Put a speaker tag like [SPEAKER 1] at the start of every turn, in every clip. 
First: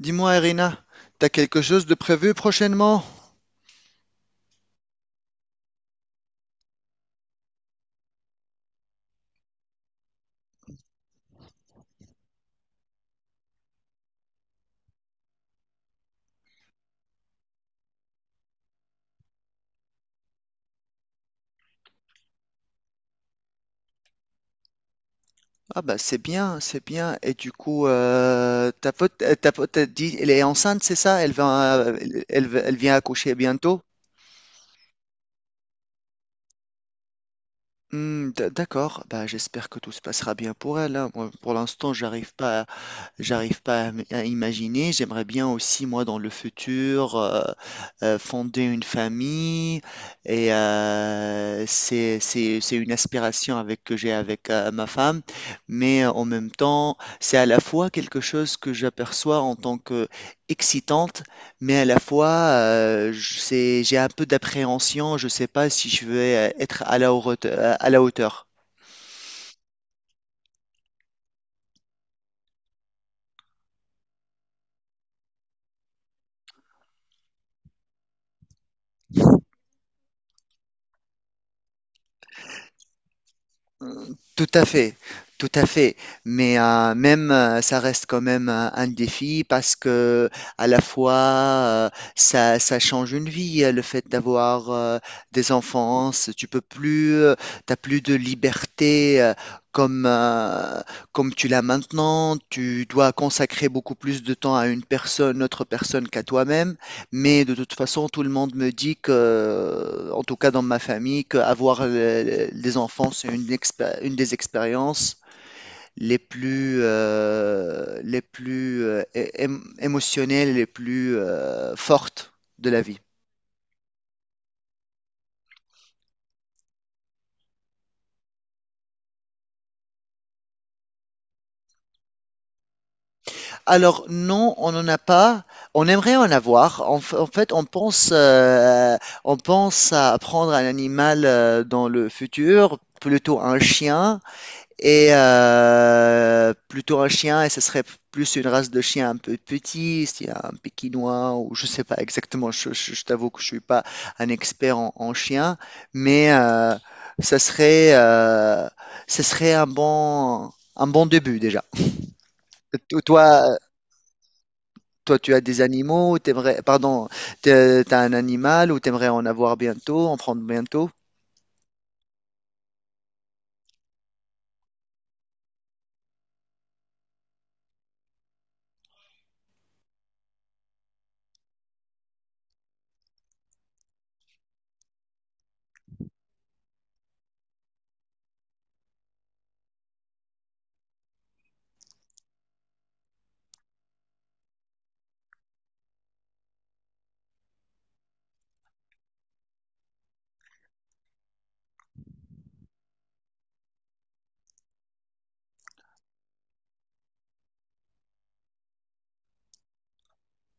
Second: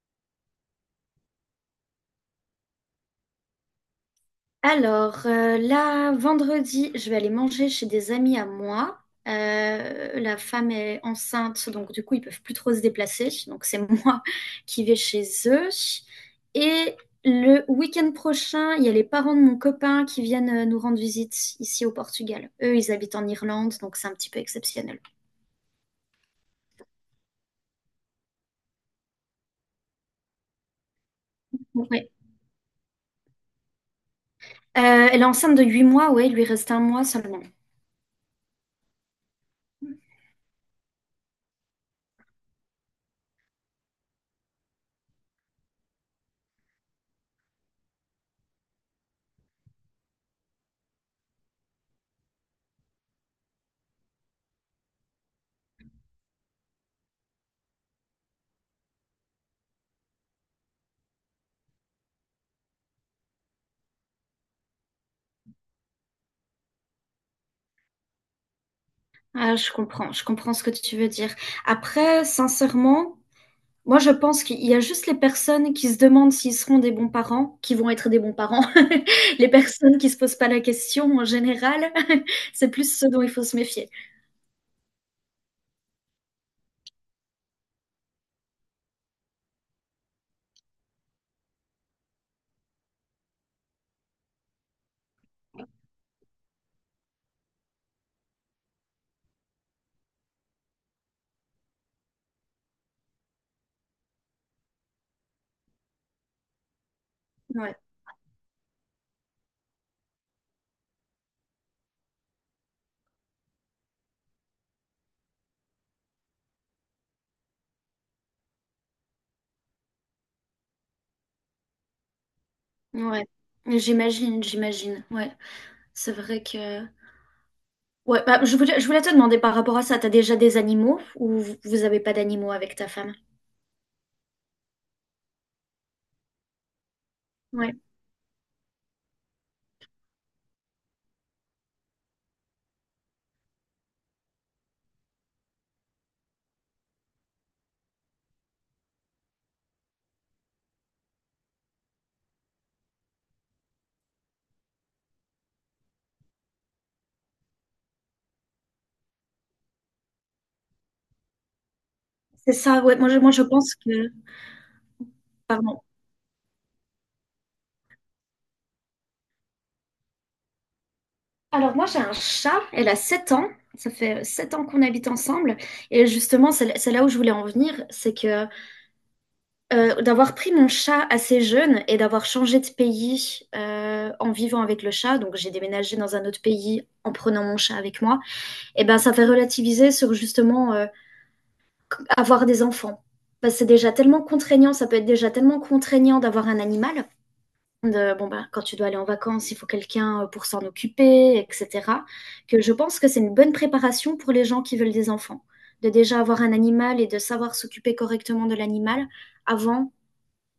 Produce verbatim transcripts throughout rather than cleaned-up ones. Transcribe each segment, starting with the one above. [SPEAKER 1] Dis-moi, Irina, t'as quelque chose de prévu prochainement?
[SPEAKER 2] Alors, euh, là, vendredi, je vais aller manger chez des amis à moi. Euh, la femme est enceinte, donc du coup, ils peuvent plus trop se déplacer. Donc, c'est moi qui vais chez eux. Et le week-end prochain, il y a les parents de mon copain qui viennent euh, nous rendre visite ici au Portugal. Eux, ils habitent en Irlande, donc c'est un petit peu exceptionnel.
[SPEAKER 1] Ah bah c'est bien, c'est bien. Et du coup, euh, ta pote, euh, ta pote, t'as dit, elle est enceinte, c'est ça? Elle va, euh,
[SPEAKER 2] Ouais.
[SPEAKER 1] elle, elle elle vient accoucher bientôt?
[SPEAKER 2] Euh, elle est enceinte de huit mois, ouais, il lui reste un mois seulement.
[SPEAKER 1] Hmm, d- d'accord. Bah j'espère que tout se passera bien pour elle, hein. Moi, pour l'instant, j'arrive pas j'arrive pas à, m- à imaginer. J'aimerais bien aussi, moi, dans le futur, euh, euh, fonder une famille. Et euh, c'est, c'est, c'est une aspiration avec, que j'ai avec euh, ma femme. Mais euh, en même temps, c'est à la fois quelque chose que j'aperçois en tant que excitante, mais à la fois, euh, je- c'est, j'ai un peu d'appréhension. Je sais pas si je vais euh, être à la haute- à la hauteur.
[SPEAKER 2] Ah, je comprends, je comprends ce que tu veux dire. Après, sincèrement, moi, je pense qu'il y a juste les personnes qui se demandent s'ils seront des bons parents, qui vont être des bons parents. Les personnes qui se posent pas la question en général, c'est plus ce dont il faut se méfier.
[SPEAKER 1] Tout à fait, tout à fait. Mais euh, même, euh, ça reste quand même un, un défi parce que à la fois, euh, ça, ça change une vie, euh, le fait d'avoir euh, des enfants. c'est- Tu peux plus, euh, t'as plus de liberté euh, comme euh, comme tu l'as maintenant. Tu dois consacrer beaucoup plus de temps à une personne, autre personne qu'à toi-même. Mais de toute
[SPEAKER 2] Ouais,
[SPEAKER 1] façon, tout le monde me dit que, en tout cas dans ma famille, qu'avoir des enfants, c'est une, expé- une des expériences les plus, euh, les plus euh, é- ém- émotionnelles, les plus euh, fortes de la vie.
[SPEAKER 2] ouais. J'imagine, j'imagine. Ouais, c'est vrai que. Ouais, bah, je voulais, je voulais te demander par rapport à ça, t'as déjà des animaux ou vous vous avez pas d'animaux avec ta femme?
[SPEAKER 1] Alors non, on n'en a pas. On aimerait en avoir. En, f- en fait, on
[SPEAKER 2] Ouais,
[SPEAKER 1] pense, euh, on pense à prendre un animal euh, dans le futur, plutôt un chien. Et euh, plutôt un chien, et ce serait plus une race de chien un peu petit, s'il y a un pékinois, ou je sais pas exactement, je, je- je t'avoue que je suis pas un expert en, en chien, mais euh, ça serait, euh, ce serait un bon, un bon début déjà.
[SPEAKER 2] c'est ça. Ouais,
[SPEAKER 1] To-
[SPEAKER 2] moi, je,
[SPEAKER 1] Toi,
[SPEAKER 2] moi, je pense que.
[SPEAKER 1] toi, tu as des
[SPEAKER 2] Pardon.
[SPEAKER 1] animaux, t'aimerais, pardon, t'es- t'as un animal ou t'aimerais en avoir bientôt, en prendre bientôt?
[SPEAKER 2] Alors moi j'ai un chat, elle a sept ans, ça fait sept ans qu'on habite ensemble et justement c'est c'est là où je voulais en venir, c'est que euh, d'avoir pris mon chat assez jeune et d'avoir changé de pays euh, en vivant avec le chat, donc j'ai déménagé dans un autre pays en prenant mon chat avec moi, et ben ça fait relativiser sur justement euh, avoir des enfants. Parce que c'est déjà tellement contraignant, ça peut être déjà tellement contraignant d'avoir un animal. De, bon ben, quand tu dois aller en vacances, il faut quelqu'un euh, pour s'en occuper, et cetera. Que je pense que c'est une bonne préparation pour les gens qui veulent des enfants, de déjà avoir un animal et de savoir s'occuper correctement de l'animal avant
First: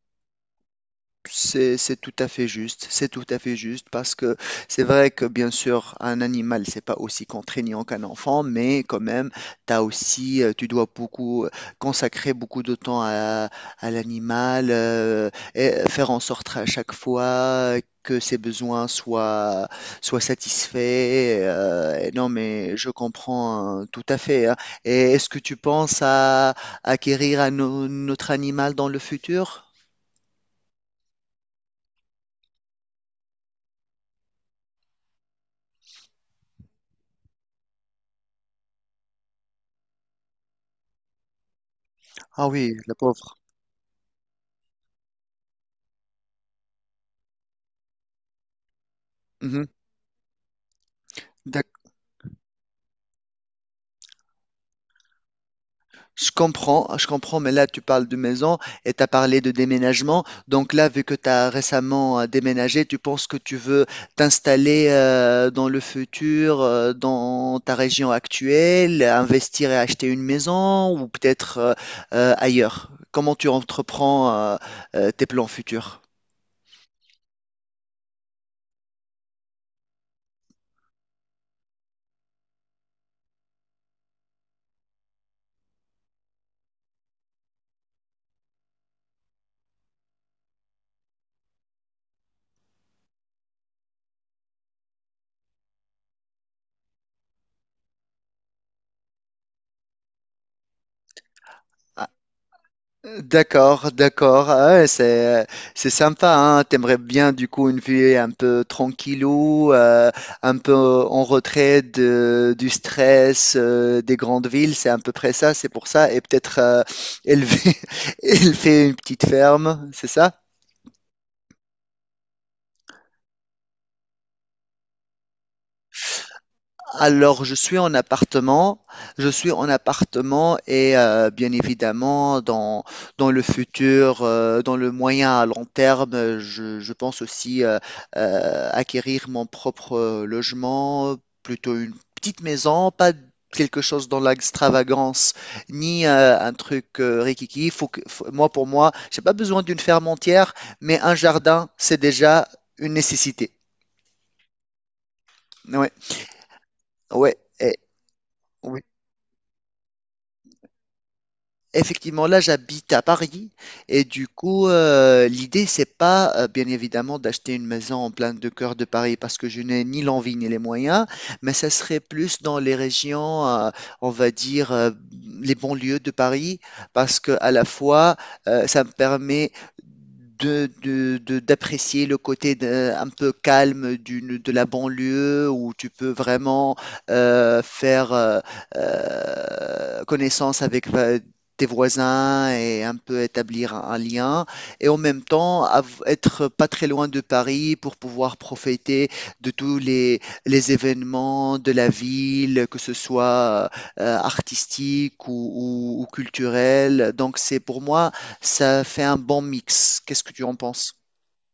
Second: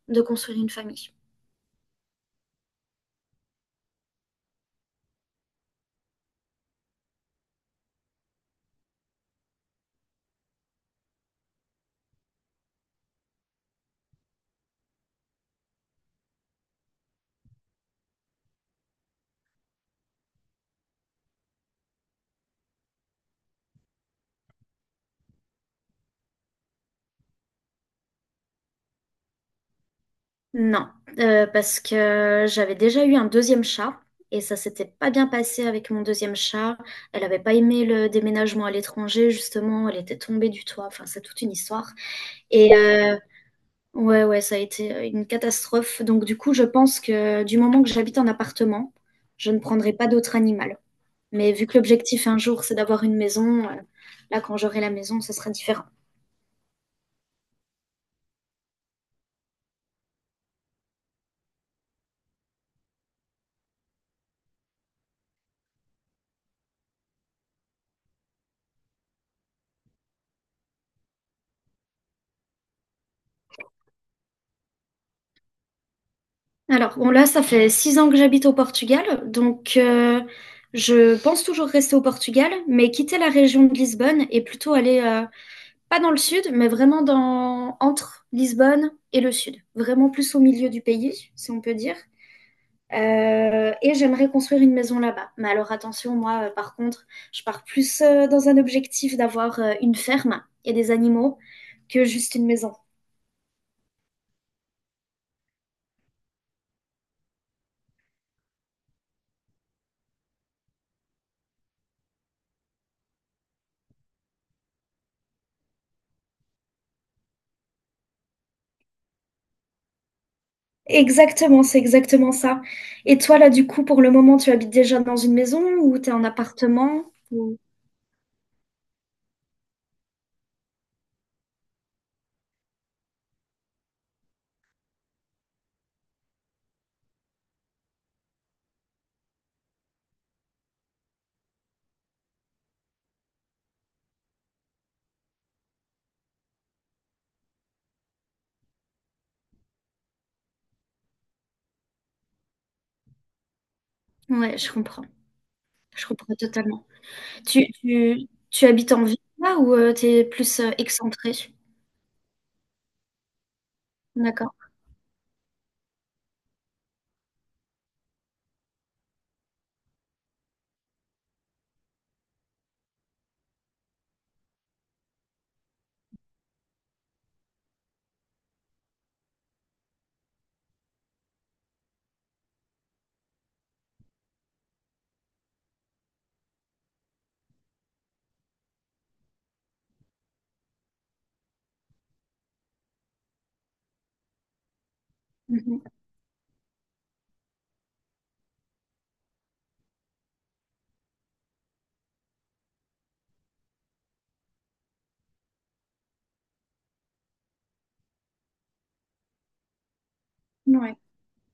[SPEAKER 2] de construire une famille.
[SPEAKER 1] C'est, c'est tout à fait juste, c'est tout à fait juste parce que c'est vrai que bien sûr un animal c'est pas aussi contraignant qu'un enfant mais quand même t'as aussi euh, tu dois beaucoup euh, consacrer beaucoup de temps à, à l'animal euh, et faire en sorte à chaque fois que ses besoins soient soient satisfaits euh, et non mais je comprends euh, tout à fait, hein. Et est-ce que tu penses à acquérir un au- autre animal dans le futur?
[SPEAKER 2] Non, euh, parce que j'avais déjà eu un deuxième chat et ça s'était pas bien passé avec mon deuxième chat. Elle avait pas aimé le déménagement à l'étranger, justement. Elle était tombée du toit. Enfin, c'est toute une histoire.
[SPEAKER 1] Ah oui,
[SPEAKER 2] Et
[SPEAKER 1] la
[SPEAKER 2] euh,
[SPEAKER 1] pauvre.
[SPEAKER 2] ouais, ouais, ça a été une catastrophe. Donc, du coup, je pense que du moment que j'habite en appartement, je ne
[SPEAKER 1] Mhm.
[SPEAKER 2] prendrai pas d'autre animal. Mais vu que
[SPEAKER 1] D'ac-
[SPEAKER 2] l'objectif un jour, c'est d'avoir une maison, euh, là, quand j'aurai la maison, ce sera différent.
[SPEAKER 1] Je comprends, je comprends, mais là tu parles de maison et tu as parlé de déménagement. Donc là, vu que tu as récemment euh, déménagé, tu penses que tu veux t'installer euh, dans le futur, euh, dans ta région actuelle, investir et acheter une maison ou peut-être euh, euh, ailleurs. Comment tu entreprends euh, euh, tes plans futurs?
[SPEAKER 2] Alors, bon, là, ça fait six ans que j'habite au Portugal, donc euh, je pense toujours rester au Portugal, mais quitter la région de Lisbonne et plutôt aller, euh, pas dans le sud, mais vraiment dans, entre Lisbonne et le sud, vraiment plus au milieu du pays, si on peut dire. Euh, et j'aimerais construire une maison là-bas. Mais alors attention, moi, euh, par contre, je pars plus euh, dans un objectif d'avoir euh, une ferme et des animaux que juste une maison.
[SPEAKER 1] D'accord, d'accord. Ah ouais, c'est c'est sympa, hein. T'aimerais bien du coup une vie un peu tranquillou, euh, un peu en retrait de, du stress euh, des grandes villes. C'est à peu près ça. C'est pour ça. Et peut-être euh, élever élever une petite ferme. C'est ça?
[SPEAKER 2] Exactement, c'est exactement ça. Et toi, là, du coup, pour le moment, tu habites déjà dans une maison ou tu es en appartement
[SPEAKER 1] Alors, je
[SPEAKER 2] ou...
[SPEAKER 1] suis en appartement, je suis en appartement et euh, bien évidemment, dans, dans le futur, euh, dans le moyen à long terme, euh, je, je pense aussi euh, euh, acquérir mon propre euh, logement, plutôt une petite maison, pas quelque chose dans l'extravagance, ni euh, un truc euh, riquiqui. Faut que, faut- moi, pour moi, j'ai pas besoin d'une ferme entière, mais un jardin, c'est déjà une nécessité.
[SPEAKER 2] Ouais, je comprends.
[SPEAKER 1] Ouais,
[SPEAKER 2] Je comprends totalement.
[SPEAKER 1] ouais,
[SPEAKER 2] Tu,
[SPEAKER 1] et-
[SPEAKER 2] tu, tu
[SPEAKER 1] oui.
[SPEAKER 2] habites en ville là ou euh, t'es tu es plus euh, excentré?
[SPEAKER 1] Effectivement, là, j'habite à Paris et du
[SPEAKER 2] D'accord.
[SPEAKER 1] coup, euh, l'idée, c'est pas euh, bien évidemment d'acheter une maison en plein de cœur de Paris parce que je n'ai ni l'envie ni les moyens, mais ça serait plus dans les régions, euh, on va dire, euh, les banlieues de Paris parce que à la fois, euh, ça me permet de, de- de- d'apprécier le côté de- un peu calme d'une, de la banlieue où tu peux vraiment euh, faire euh, euh, connaissance avec va- tes voisins et un peu établir un un lien et en même temps av- être pas très loin de Paris pour pouvoir profiter de tous les, les événements de la ville, que ce soit euh, artistique ou, ou, ou culturel. Donc c'est pour moi, ça fait un bon mix. Qu'est-ce que tu en
[SPEAKER 2] Mhm.
[SPEAKER 1] penses?
[SPEAKER 2] Ouais,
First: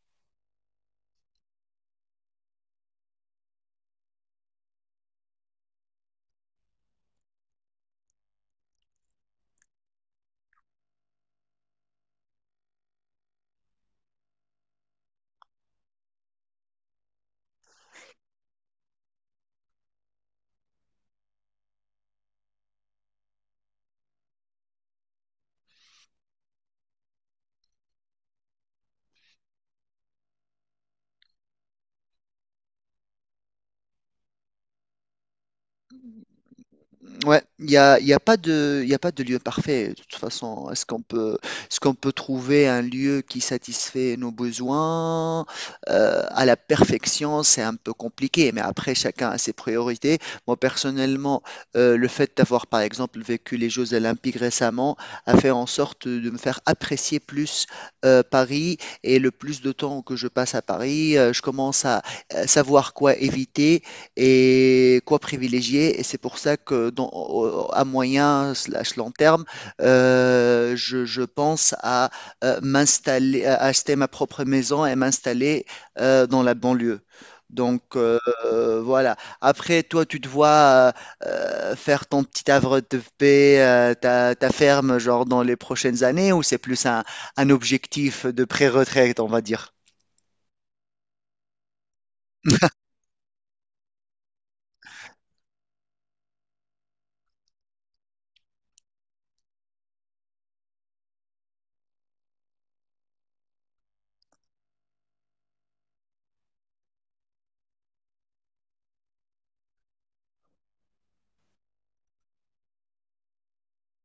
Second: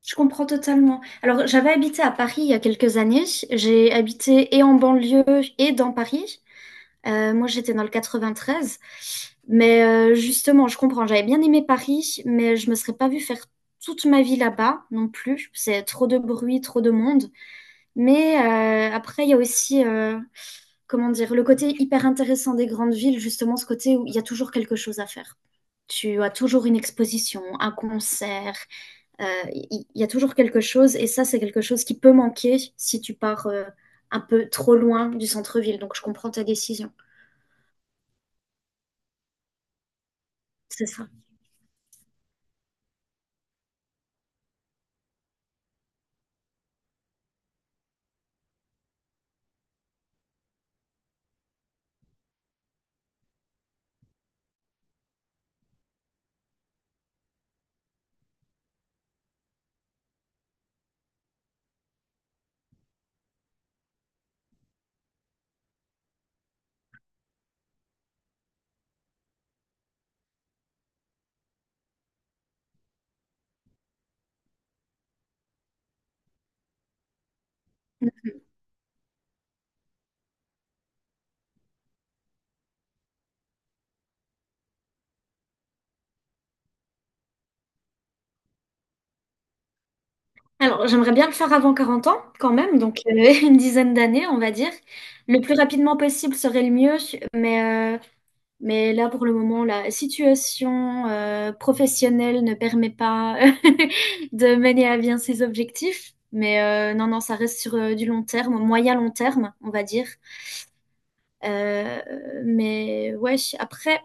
[SPEAKER 2] je comprends totalement. Alors, j'avais habité à Paris il y a quelques années. J'ai habité et en banlieue et dans Paris. Euh, moi, j'étais dans le quatre-vingt-treize. Mais euh, justement, je comprends. J'avais bien aimé Paris, mais je me serais pas vue faire toute ma vie là-bas non plus. C'est trop de bruit, trop de monde. Mais euh, après, il y a aussi, euh, comment dire, le côté hyper intéressant des grandes villes, justement, ce côté où il y a toujours quelque chose à faire. Tu as toujours une exposition, un concert. euh, Il il y, a toujours quelque chose, et ça, c'est quelque chose qui peut manquer si tu pars euh, un peu trop loin du centre-ville. Donc, je comprends ta décision.
[SPEAKER 1] Ouais, il n'y a, il y a pas de, il y a pas de lieu parfait. De toute façon,
[SPEAKER 2] C'est
[SPEAKER 1] est-ce qu'on
[SPEAKER 2] ça.
[SPEAKER 1] peut, est-ce qu'on peut trouver un lieu qui satisfait nos besoins euh, à la perfection? C'est un peu compliqué, mais après, chacun a ses priorités. Moi, personnellement, euh, le fait d'avoir, par exemple, vécu les Jeux Olympiques récemment a fait en sorte de me faire apprécier plus euh, Paris et le plus de temps que je passe à Paris, euh, je commence à euh, savoir quoi éviter et quoi privilégier. Et c'est pour ça que dans- au- à moyen slash long terme, euh, je, je pense à euh, m'installer, à acheter ma propre maison et m'installer euh, dans la banlieue. Donc euh, euh, voilà. Après, toi, tu te vois euh, euh, faire ton petit havre de paix, euh, ta, ta ferme, genre dans les prochaines années, ou c'est plus un, un objectif de pré-retraite, on va dire?
[SPEAKER 2] Alors, j'aimerais bien le faire avant quarante ans, quand même, donc euh, une dizaine d'années, on va dire. Le plus rapidement possible serait le mieux, mais, euh, mais là, pour le moment, la situation euh, professionnelle ne permet pas de mener à bien ses objectifs. Mais euh, non, non, ça reste sur euh, du long terme, moyen-long terme, on va dire. Euh, mais ouais, après,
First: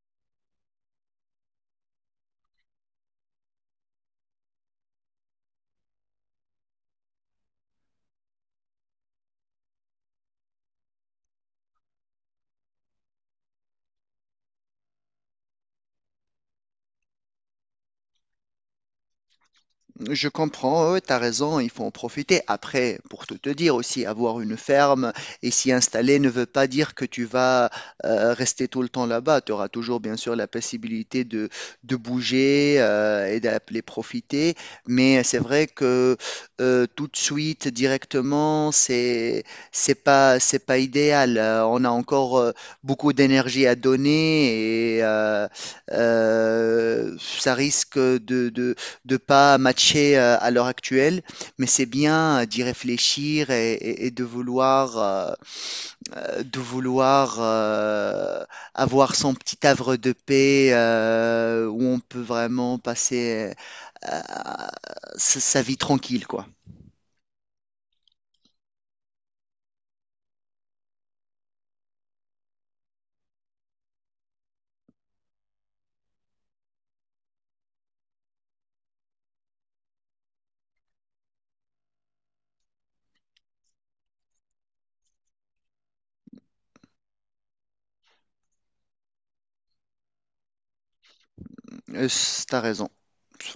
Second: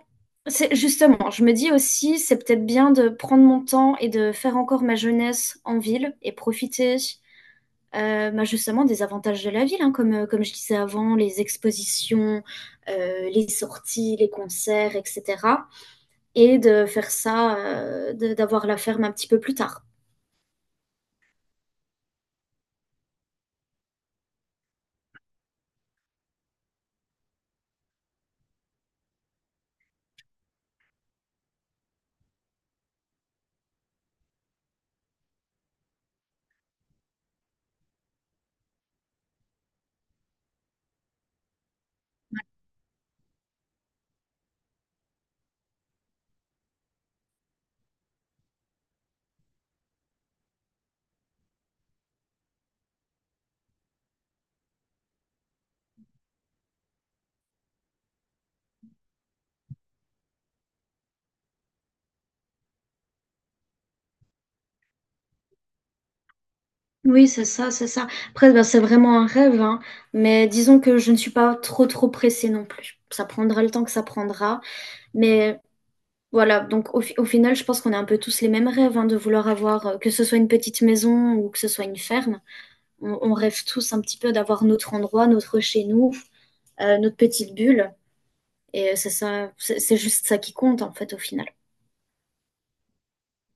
[SPEAKER 2] c'est justement, je me dis aussi, c'est peut-être bien de prendre mon temps et de faire encore ma jeunesse en ville et profiter euh, bah, justement des avantages de la ville, hein, comme, euh, comme je disais avant, les expositions, euh, les sorties, les concerts, et cetera. Et de faire ça, euh, de- d'avoir la ferme un petit peu plus tard.
[SPEAKER 1] Je comprends, ouais, tu raison, il faut en profiter. Après, pour tout te dire aussi, avoir une ferme et s'y installer ne veut pas dire que tu vas euh, rester tout le temps là-bas. Tu auras toujours, bien sûr, la possibilité de, de bouger euh, et d'appeler profiter. Mais c'est vrai que euh, tout de suite, directement, c'est, c'est pas, c'est pas idéal. Euh, on a encore euh, beaucoup d'énergie à donner et euh, euh, ça risque de, de de pas matcher euh, à l'heure actuelle, mais c'est bien euh, d'y réfléchir et, et- et de vouloir, euh, euh, de vouloir euh, avoir son petit havre de paix euh, où on peut vraiment passer euh, sa sa vie tranquille, quoi.
[SPEAKER 2] Oui, c'est ça, c'est ça. Après, bah, c'est vraiment un rêve, hein, mais disons que je ne suis pas trop, trop pressée non plus. Ça prendra le temps que ça prendra, mais voilà, donc au, fi- au final, je pense qu'on a un peu tous les mêmes rêves, hein, de vouloir avoir, euh, que ce soit une petite maison ou que ce soit une ferme. On, on rêve tous un petit peu d'avoir notre endroit, notre chez nous, euh, notre petite bulle. Et euh, c'est ça, c'est c'est juste ça qui compte en fait au final.
[SPEAKER 1] Euh, c- T'as raison.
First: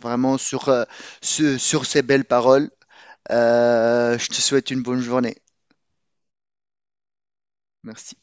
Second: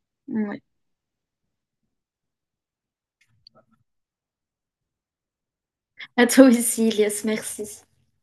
[SPEAKER 1] Vraiment
[SPEAKER 2] Ouais.
[SPEAKER 1] sur, euh, ce- sur ces belles paroles, euh, je te souhaite une bonne journée.
[SPEAKER 2] À toi aussi, Elias, merci.
[SPEAKER 1] Merci.